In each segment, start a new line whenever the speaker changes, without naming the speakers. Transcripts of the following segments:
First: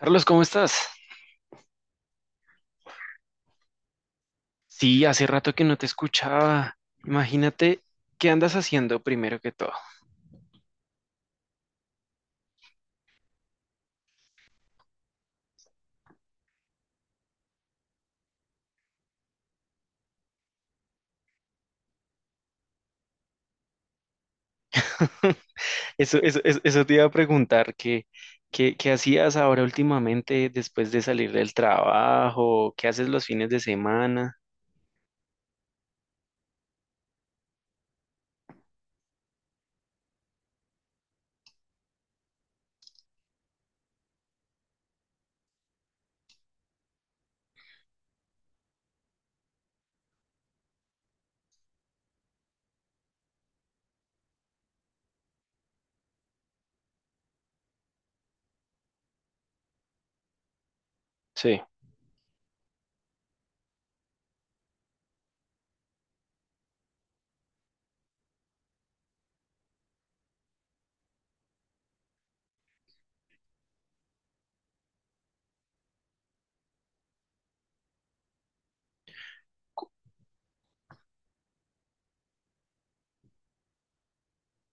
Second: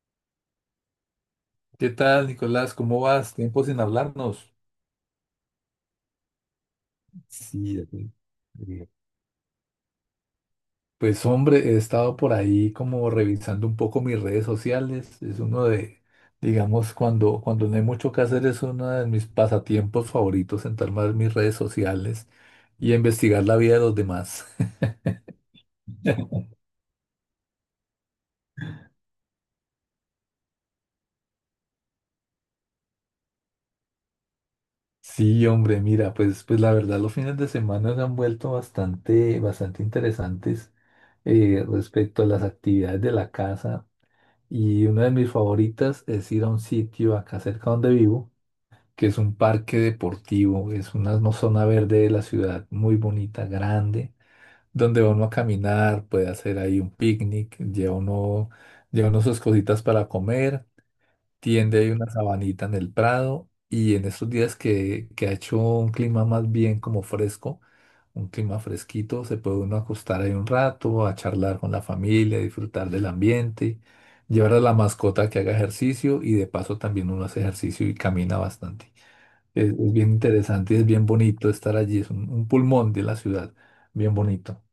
Carlos, ¿cómo estás?
¿Qué tal, Nicolás? ¿Cómo vas? Tiempo sin hablarnos.
Sí, hace rato que no te escuchaba.
Sí,
Imagínate,
de acuerdo.
¿qué andas
Eh,
haciendo primero que todo?
Pues hombre, he estado por ahí como revisando un poco mis redes sociales. Es uno de, digamos, cuando no hay mucho que hacer, es uno de mis pasatiempos favoritos, sentarme a ver mis redes sociales y investigar la vida de los demás.
Eso, eso, eso, eso te iba a preguntar, ¿qué hacías ahora últimamente después de salir del trabajo? ¿Qué haces los fines de semana?
Sí, hombre, mira, pues la verdad los fines de semana se han vuelto bastante, bastante interesantes respecto a las actividades de la casa. Y una de mis favoritas es ir a un sitio acá cerca donde vivo, que es un parque deportivo, es una zona verde de la ciudad muy bonita, grande, donde va uno a caminar, puede hacer ahí un picnic, lleva uno sus cositas para comer,
Sí.
tiende ahí una sabanita en el prado y en estos días que ha hecho un clima más bien como fresco, un clima fresquito, se puede uno acostar ahí un rato, a charlar con la familia, disfrutar del ambiente, llevar a la mascota que haga ejercicio y de paso también uno hace ejercicio y camina bastante. Es bien interesante y es bien bonito estar allí, es un pulmón de la ciudad, bien bonito.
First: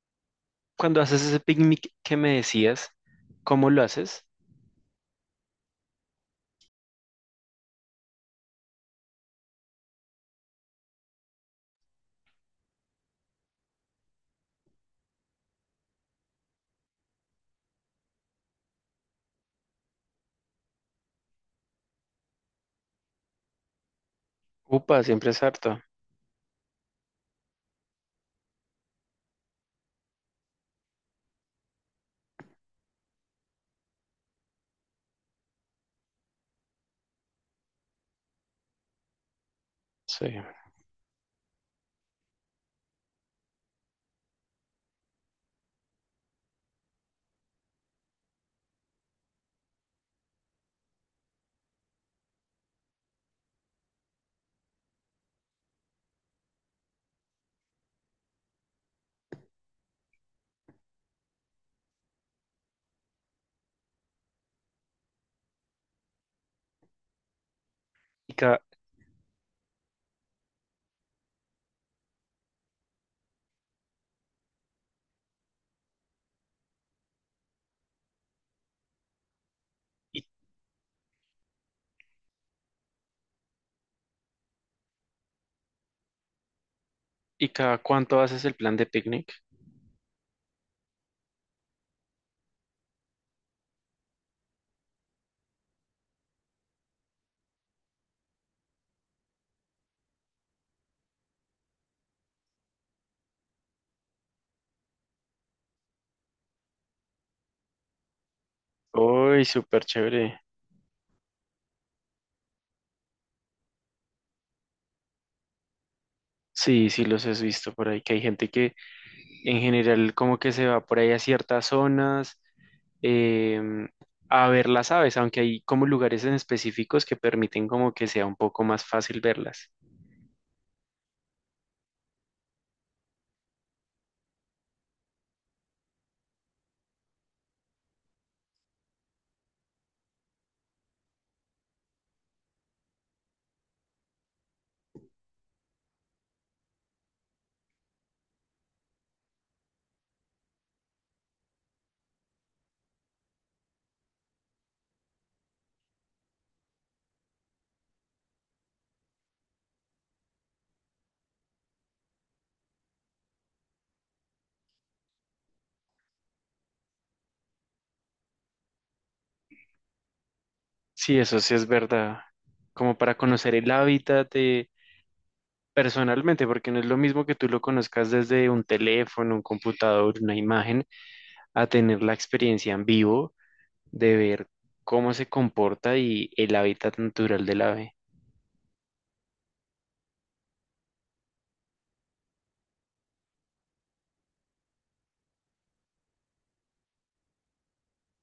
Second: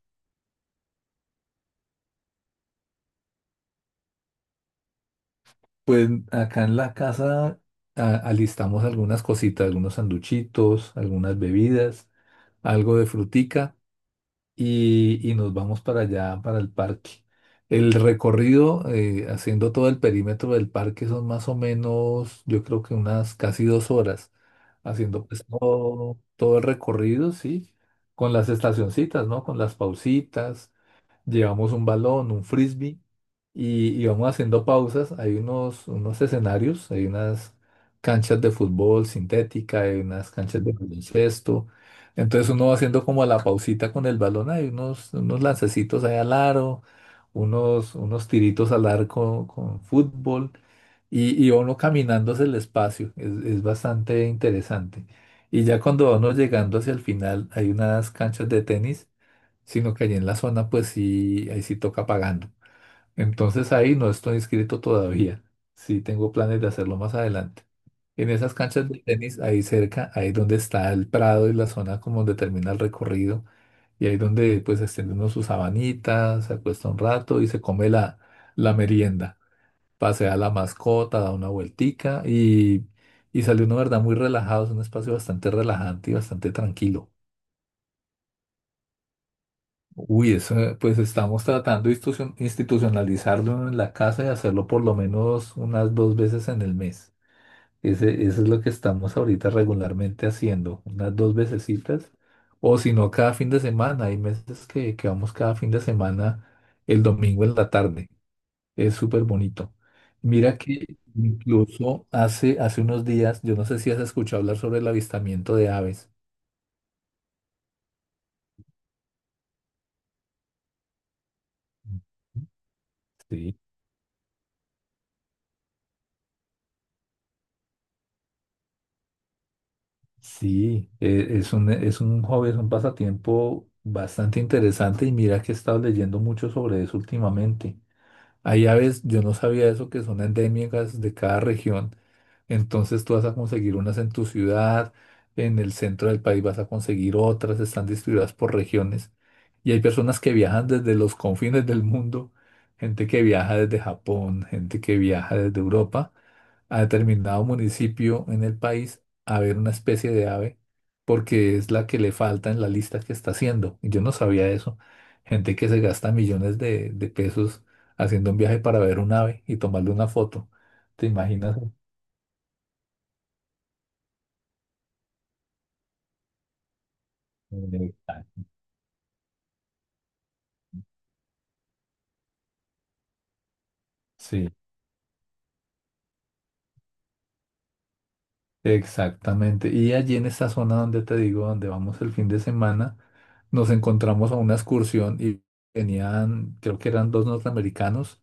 Cuando haces ese picnic que me decías, ¿cómo lo haces?
Pues acá en la casa alistamos algunas cositas, algunos sanduchitos, algunas bebidas, algo de frutica. Y nos vamos para allá, para el parque. El recorrido, haciendo todo el perímetro del parque, son más o menos, yo creo que unas casi 2 horas,
Upa,
haciendo
siempre es
pues
harto.
todo, todo el recorrido, ¿sí? Con las estacioncitas, ¿no? Con las pausitas, llevamos un balón, un frisbee, y vamos haciendo pausas. Hay unos escenarios, hay unas canchas de fútbol sintética, hay
Sí.
unas canchas de baloncesto. Entonces uno va haciendo como la pausita con el balón, hay unos lancecitos ahí al aro, unos tiritos al arco con fútbol y uno caminando hacia el espacio. Es bastante interesante. Y ya cuando vamos llegando hacia el final, hay unas canchas de tenis, sino que allí en la zona, pues sí, ahí sí toca pagando. Entonces ahí no estoy inscrito todavía. Sí tengo planes de hacerlo más adelante. En
¿Y
esas
cada,
canchas de tenis, ahí cerca, ahí donde está el prado y la zona como donde termina el recorrido, y ahí donde pues extiende uno sus sabanitas, se acuesta un rato y se come la, la merienda.
y,
Pasea a la mascota, da una vueltica y sale uno, ¿verdad? Muy relajado. Es un espacio bastante relajante y bastante tranquilo.
y cada cuánto haces el plan de picnic?
Uy, eso, pues estamos tratando de institucionalizarlo en la casa y hacerlo por lo menos unas dos veces en el mes. Eso es lo que estamos ahorita regularmente haciendo, unas dos vecesitas, o si no, cada fin de semana. Hay meses que vamos cada fin de semana el domingo en la tarde. Es súper
Uy,
bonito.
súper chévere.
Mira que incluso hace unos días, yo no sé si has escuchado hablar sobre el avistamiento de aves.
Sí, sí los has visto por ahí, que hay gente que en general como que se va por ahí a ciertas zonas
Sí.
em, a ver las aves, aunque hay como lugares en específicos que permiten como que sea un poco más fácil verlas.
Sí, es un hobby, es un pasatiempo bastante interesante y mira que he estado leyendo mucho sobre eso últimamente. Hay aves, yo no sabía eso, que son endémicas de cada región, entonces tú vas a conseguir unas en tu ciudad, en el centro del país vas a conseguir otras, están distribuidas por regiones. Y hay personas que viajan desde los confines del mundo, gente que viaja desde Japón, gente que viaja desde Europa a determinado municipio en el país a ver una especie de ave porque es la que le falta en la lista que está haciendo. Y yo no sabía eso. Gente que se gasta millones de pesos haciendo un viaje para ver un ave y tomarle una foto. ¿Te
Sí, eso sí
imaginas?
es verdad, como para conocer el hábitat de- personalmente, porque no es lo mismo que tú lo conozcas
Exacto.
desde un teléfono, un computador, una imagen, a tener la experiencia en vivo de ver
Sí,
cómo se comporta y el hábitat natural del ave.
exactamente. Y allí en esa zona donde te digo, donde vamos el fin de semana, nos encontramos a una excursión y venían, creo que eran dos norteamericanos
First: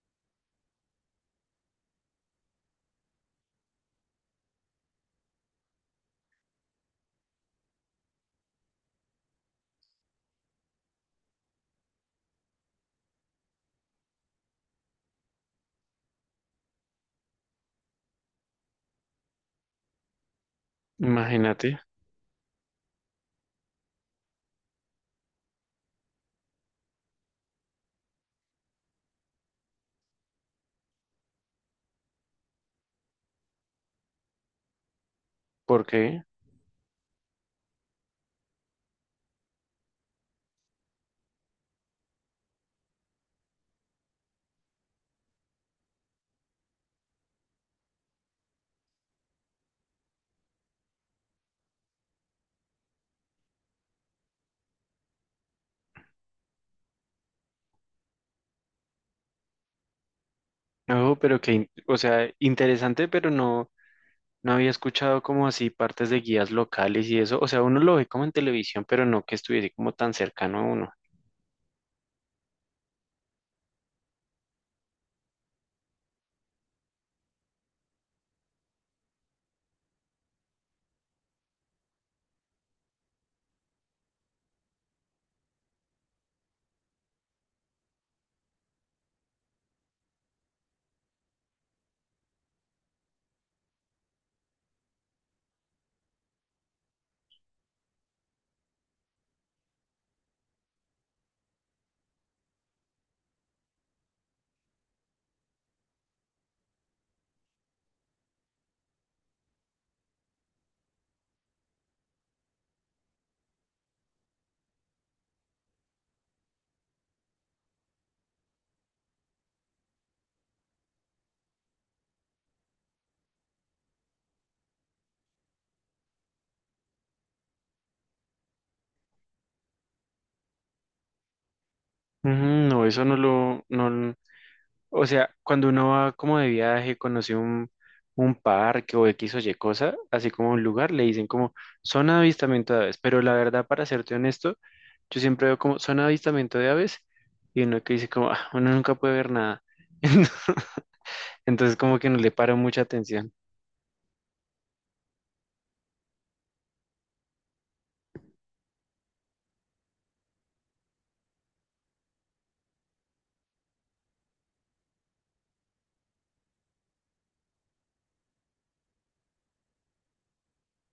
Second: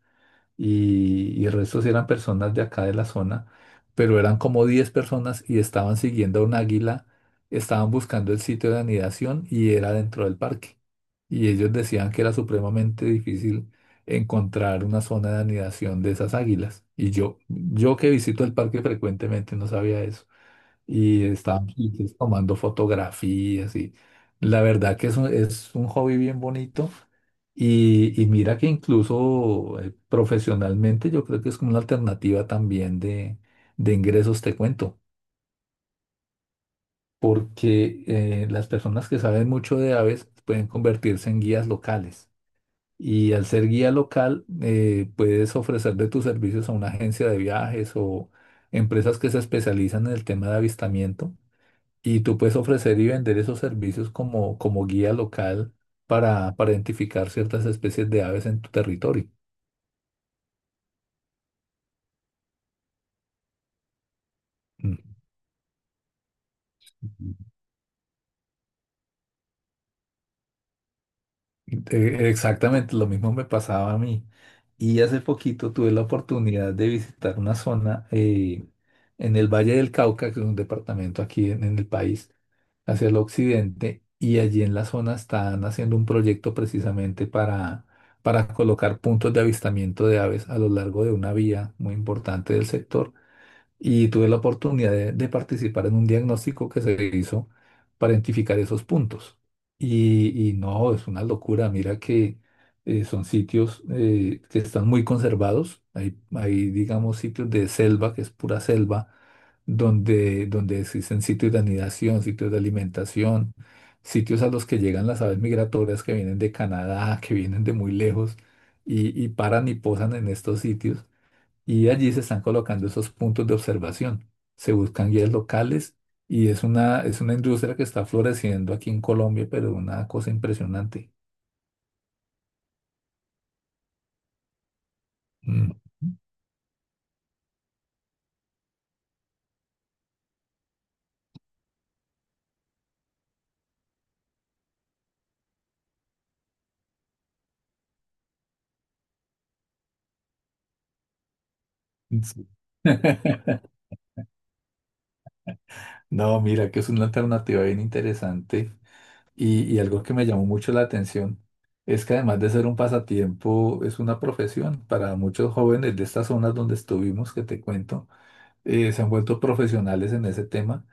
y el resto sí eran personas de acá de la zona, pero eran como 10 personas y estaban siguiendo a un águila, estaban buscando el sitio de anidación y era dentro del parque. Y ellos decían que era supremamente difícil encontrar una zona de anidación de esas águilas. Y yo que visito el parque frecuentemente no sabía eso. Y
Imagínate.
estábamos entonces tomando fotografías y la verdad que es un hobby bien bonito. Y mira que incluso profesionalmente yo creo que es como una alternativa también de ingresos, te cuento,
¿Por qué?
porque las personas que saben mucho de aves pueden convertirse en guías locales. Y al ser guía local, puedes ofrecer de tus servicios a una agencia de viajes o empresas que se especializan en el tema de avistamiento. Y tú puedes ofrecer y vender esos servicios como guía local para identificar ciertas especies de aves en tu territorio.
No, pero que, in- o sea, interesante, pero no, no había
Mm.
escuchado como así partes de guías locales y eso. O sea, uno lo ve como en televisión, pero no que estuviese como tan cercano a uno.
Exactamente, lo mismo me pasaba a mí. Y hace poquito tuve la oportunidad de visitar una zona en el Valle del Cauca, que es un departamento aquí en el país, hacia el occidente y allí en la zona están haciendo un proyecto precisamente para colocar puntos de avistamiento de aves a lo largo de una vía muy importante del sector y tuve la oportunidad de participar en un diagnóstico que se hizo para identificar esos puntos. Y no, es una locura. Mira que son sitios que están muy conservados. Hay, digamos, sitios de selva, que es pura selva, donde, donde existen sitios de anidación, sitios de alimentación, sitios a los que llegan las aves migratorias que vienen de Canadá, que vienen de muy lejos y paran y posan en estos sitios y allí se están colocando esos puntos de observación. Se buscan guías locales y es una industria que está floreciendo aquí en Colombia, pero una cosa impresionante.
Ujú. No, eso no lo, no, l- o sea, cuando
Mm.
uno va como de viaje, conoce un parque o X o Y cosa, así como un lugar, le dicen como zona de avistamiento de aves, pero la verdad, para serte honesto, yo siempre veo como zona de avistamiento de aves y uno que dice como, "Ah, uno nunca puede ver nada". Entonces como que no le
Sí.
paro mucha atención.
No, mira que es una alternativa bien interesante y algo que me llamó mucho la atención es que además de ser un pasatiempo, es una profesión. Para muchos jóvenes de estas zonas donde estuvimos, que te cuento, se han vuelto profesionales en ese tema.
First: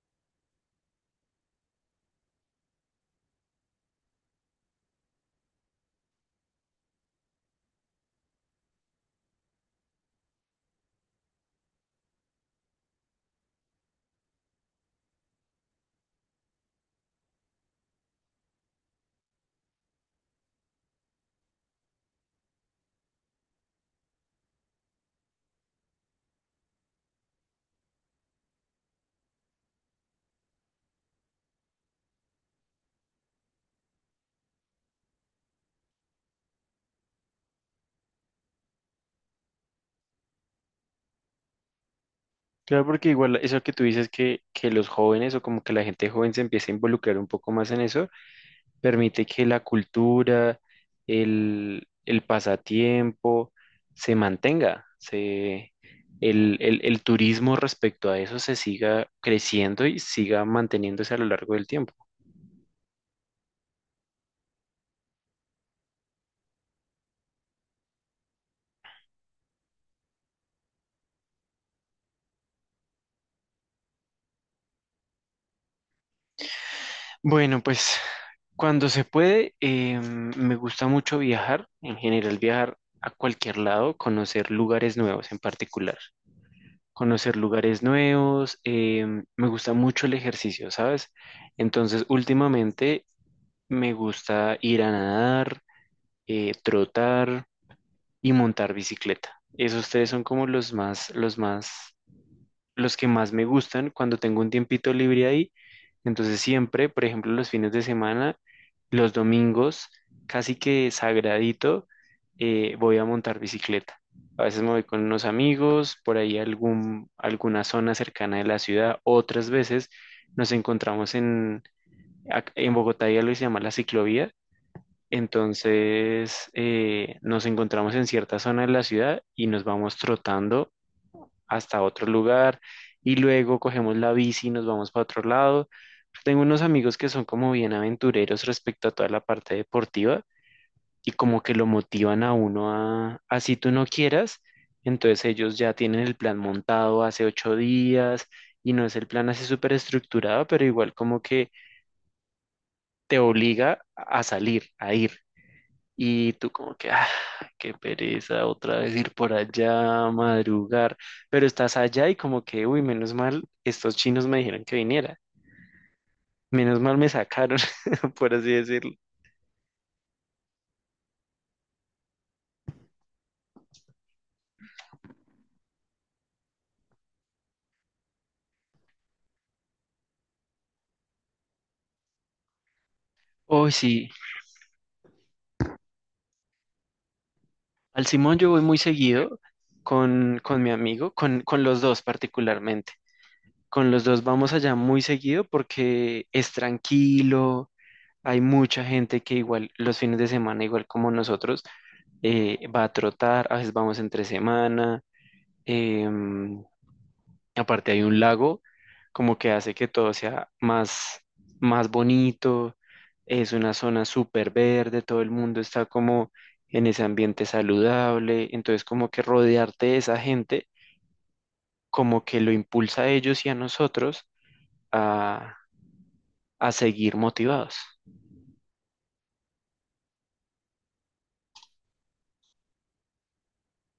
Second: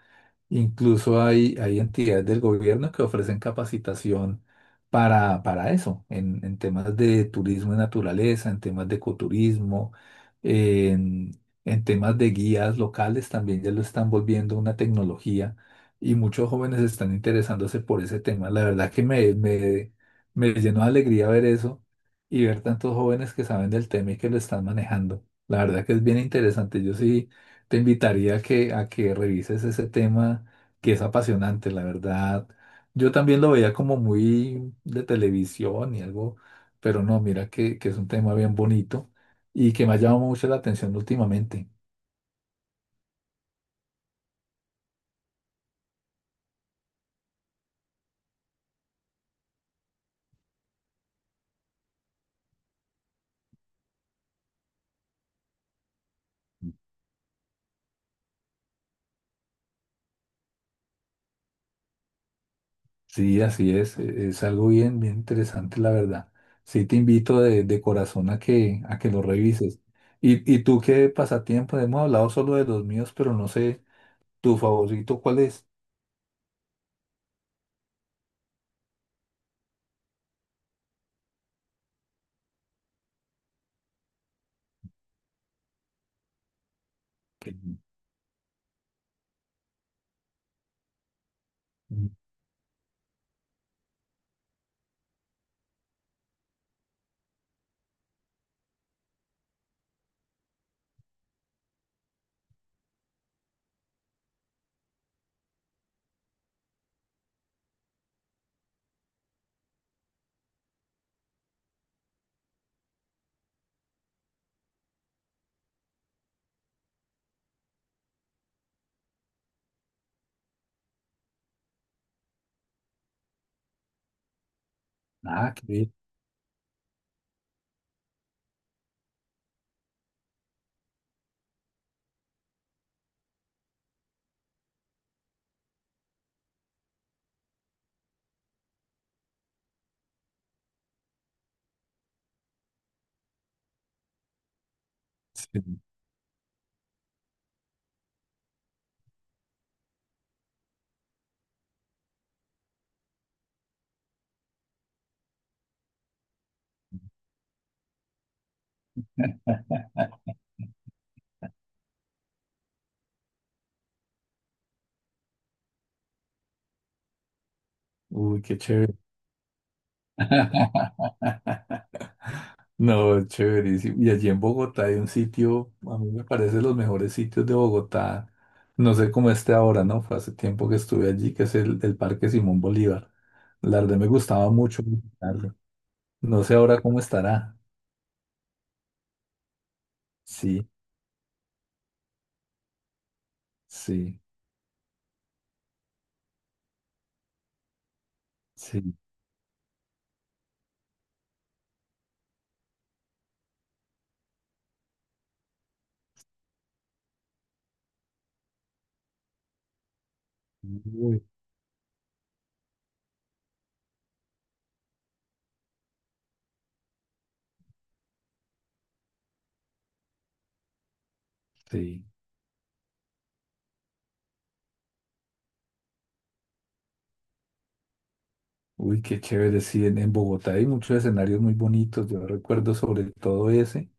Incluso hay, hay entidades del gobierno que ofrecen capacitación para eso, en temas de turismo y naturaleza, en temas de ecoturismo, en, en temas de guías locales, también ya lo están volviendo una tecnología y muchos jóvenes están interesándose por ese tema. La verdad que me llenó de alegría ver eso y ver tantos jóvenes que saben del tema y que lo están manejando. La verdad que es bien interesante. Yo sí te invitaría a que revises ese tema que es apasionante, la verdad. Yo también lo veía como muy de televisión y algo, pero no, mira que es un tema bien bonito y que me ha llamado mucho la atención últimamente.
Claro, porque igual eso que tú dices que los jóvenes o como que la gente joven se empiece a involucrar un poco más en eso, permite que la cultura, el pasatiempo se mantenga, se, el turismo respecto a eso se siga creciendo y siga manteniéndose a lo largo del tiempo.
Sí, así es, es algo bien, bien interesante, la verdad. Sí, te invito de corazón a que lo revises. ¿Y tú qué pasatiempo? Hemos hablado solo de los míos, pero no sé, ¿tu favorito cuál es?
Bueno, pues cuando se puede, me gusta mucho viajar, en general viajar a cualquier lado, conocer lugares nuevos en particular. Conocer
Que-
lugares nuevos, me gusta mucho el ejercicio, ¿sabes? Entonces, últimamente me gusta ir a nadar, trotar y montar bicicleta. Esos tres son como los más, los que más me gustan cuando tengo un tiempito libre ahí. Entonces siempre, por ejemplo, los fines de semana, los domingos, casi que sagradito, voy a montar bicicleta. A veces me voy con unos amigos, por ahí a algún, alguna zona cercana de la ciudad. Otras veces nos encontramos en, ac- en Bogotá, hay algo que se llama la ciclovía.
Ah, qué bien.
Entonces nos encontramos en cierta zona de la ciudad y nos vamos trotando hasta otro lugar y luego cogemos la bici y nos vamos para otro lado. Tengo unos amigos que son como bien aventureros respecto a toda la parte deportiva y como que lo motivan a uno a, así tú no quieras. Entonces ellos ya
Sí.
tienen el plan montado hace ocho días y no es el plan así súper estructurado, pero igual como que te obliga a salir, a ir. Y tú como que, ah, qué pereza otra vez ir por allá, madrugar, pero estás allá y como que, uy, menos mal, estos chinos me dijeron que viniera, menos mal me sacaron, por
Uy,
así
qué
decirlo.
chévere. No, es chéverísimo. Y allí en Bogotá hay un sitio, a mí me parece los mejores sitios de Bogotá. No sé cómo esté ahora, ¿no? Fue hace tiempo que estuve allí, que es el Parque Simón Bolívar.
Uy,
La verdad me
sí,
gustaba mucho visitarlo. No sé ahora cómo estará.
al Simón yo voy muy seguido con
Sí,
mi amigo, con los dos particularmente. Con los
sí,
dos vamos allá muy seguido porque es tranquilo, hay mucha
sí.
gente que igual los fines de semana, igual como nosotros, va a trotar, a veces vamos entre semana. Em, Aparte hay un lago, como que hace que todo sea más,
Uy,
más bonito. Es una zona súper verde, todo el mundo está como en ese ambiente saludable. Entonces, como que rodearte de esa gente,
sí.
como que lo impulsa a ellos y a nosotros a, a seguir motivados.
Uy, qué chévere. Sí, en Bogotá hay muchos escenarios muy bonitos. Yo recuerdo sobre todo ese.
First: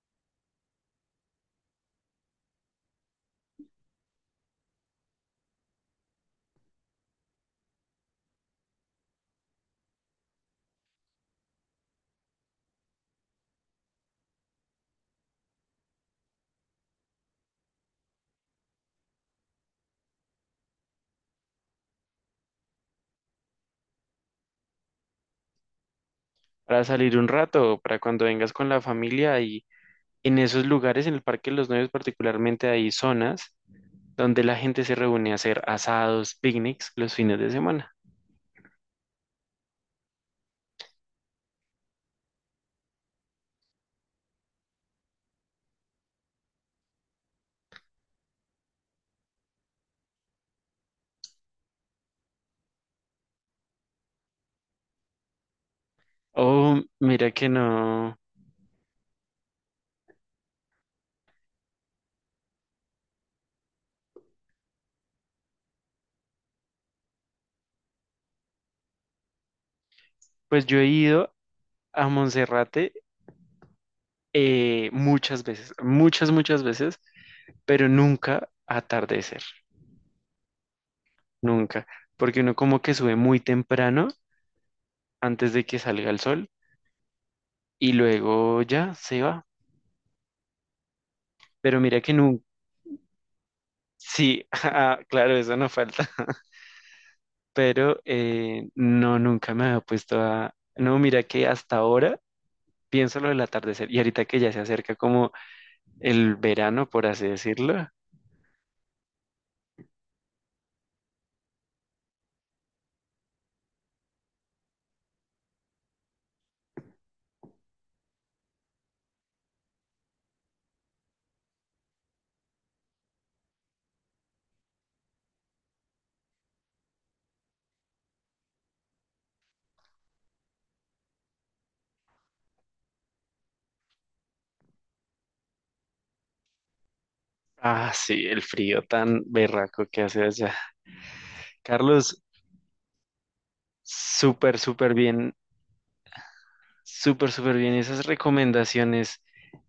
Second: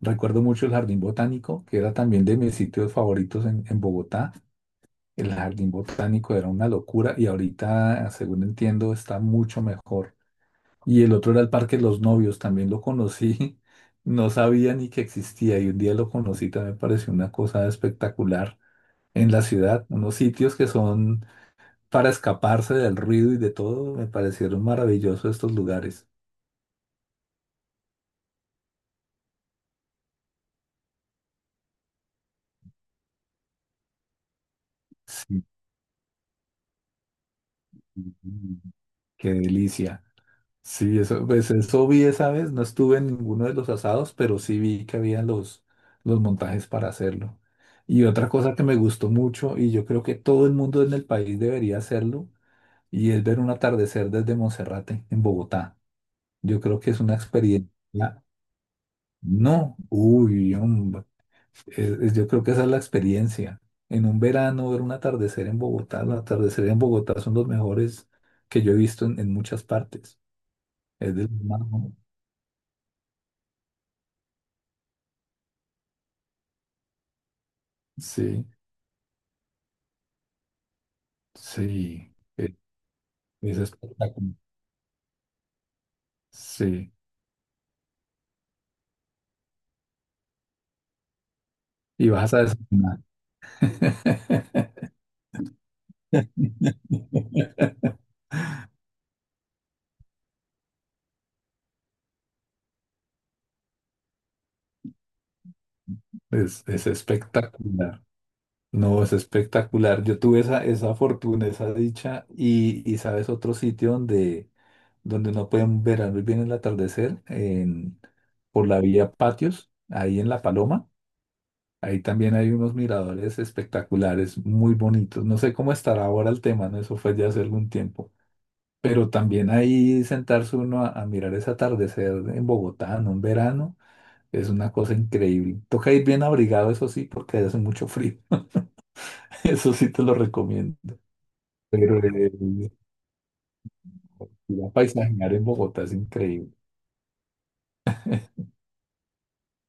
Recuerdo mucho el Jardín Botánico, que era también de mis sitios favoritos en Bogotá. El jardín botánico era una locura y ahorita, según entiendo, está mucho mejor. Y el otro era el Parque de los Novios, también lo conocí, no sabía ni que existía y un día lo conocí, también me pareció una cosa espectacular en la ciudad. Unos sitios que son para escaparse del ruido y de todo, me parecieron maravillosos estos lugares.
Para salir un rato, para cuando vengas con la familia y en esos lugares, en el Parque de los Novios particularmente, hay zonas donde la gente se reúne a
Sí,
hacer asados, picnics los fines de semana.
qué delicia. Sí, eso, pues eso vi esa vez, no estuve en ninguno de los asados, pero sí vi que había los montajes para hacerlo. Y otra cosa que me gustó mucho, y yo creo que todo el mundo en el país debería hacerlo, y es ver un atardecer desde Monserrate, en Bogotá. Yo
Oh,
creo que es una
mira que
experiencia.
no.
No, uy, hombre, yo creo que esa es la experiencia. En un verano ver un atardecer en Bogotá, los atardeceres en Bogotá son los mejores que yo he visto en muchas partes.
Pues yo he
Es del
ido
mar, ¿no?
a Monserrate muchas veces, muchas veces, pero
Sí.
nunca a atardecer, nunca,
Sí,
porque uno
e-
como que sube muy
es
temprano
espectacular.
antes de que salga el sol
Sí,
y luego ya se va. Pero mira
y
que
vas a
nunca,
desayunar.
sí, ah, claro, eso no falta, pero no, nunca me había puesto a... No, mira que hasta ahora pienso lo del atardecer. Y ahorita que ya se acerca como el
Es
verano, por así decirlo.
espectacular. No, es espectacular. Yo tuve esa, esa fortuna, esa dicha, y sabes, otro sitio donde, donde uno puede ver muy bien el atardecer, en, por la vía Patios, ahí en La Paloma. Ahí también hay unos miradores espectaculares, muy bonitos. No sé cómo estará ahora el tema, ¿no? Eso fue ya hace algún tiempo. Pero también ahí sentarse uno a mirar ese atardecer en Bogotá en un verano es una cosa increíble. Toca ir bien abrigado, eso sí, porque hace mucho
Ah,
frío.
sí, el frío tan
Eso
berraco
sí
que
te lo
hace allá.
recomiendo. Pero
Carlos, súper,
ir a
súper bien,
paisajear en Bogotá es increíble.
súper bien. Esas recomendaciones.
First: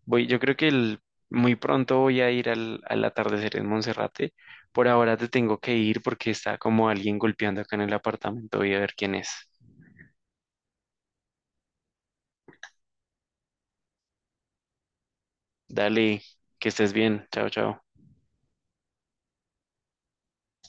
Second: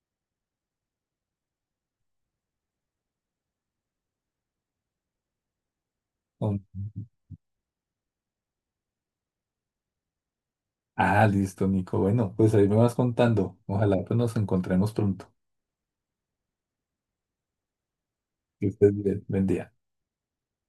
Voy, yo creo que el- muy pronto voy a ir al, al atardecer en Monserrate. Por ahora te tengo que ir porque está
Um,
como alguien golpeando acá en el apartamento. Voy a ver quién es.
Ah, listo, Nico. Bueno, pues ahí me vas contando. Ojalá pues, nos encontremos pronto.
Dale, que estés bien. Chao, chao.
Que estés bien. Buen día.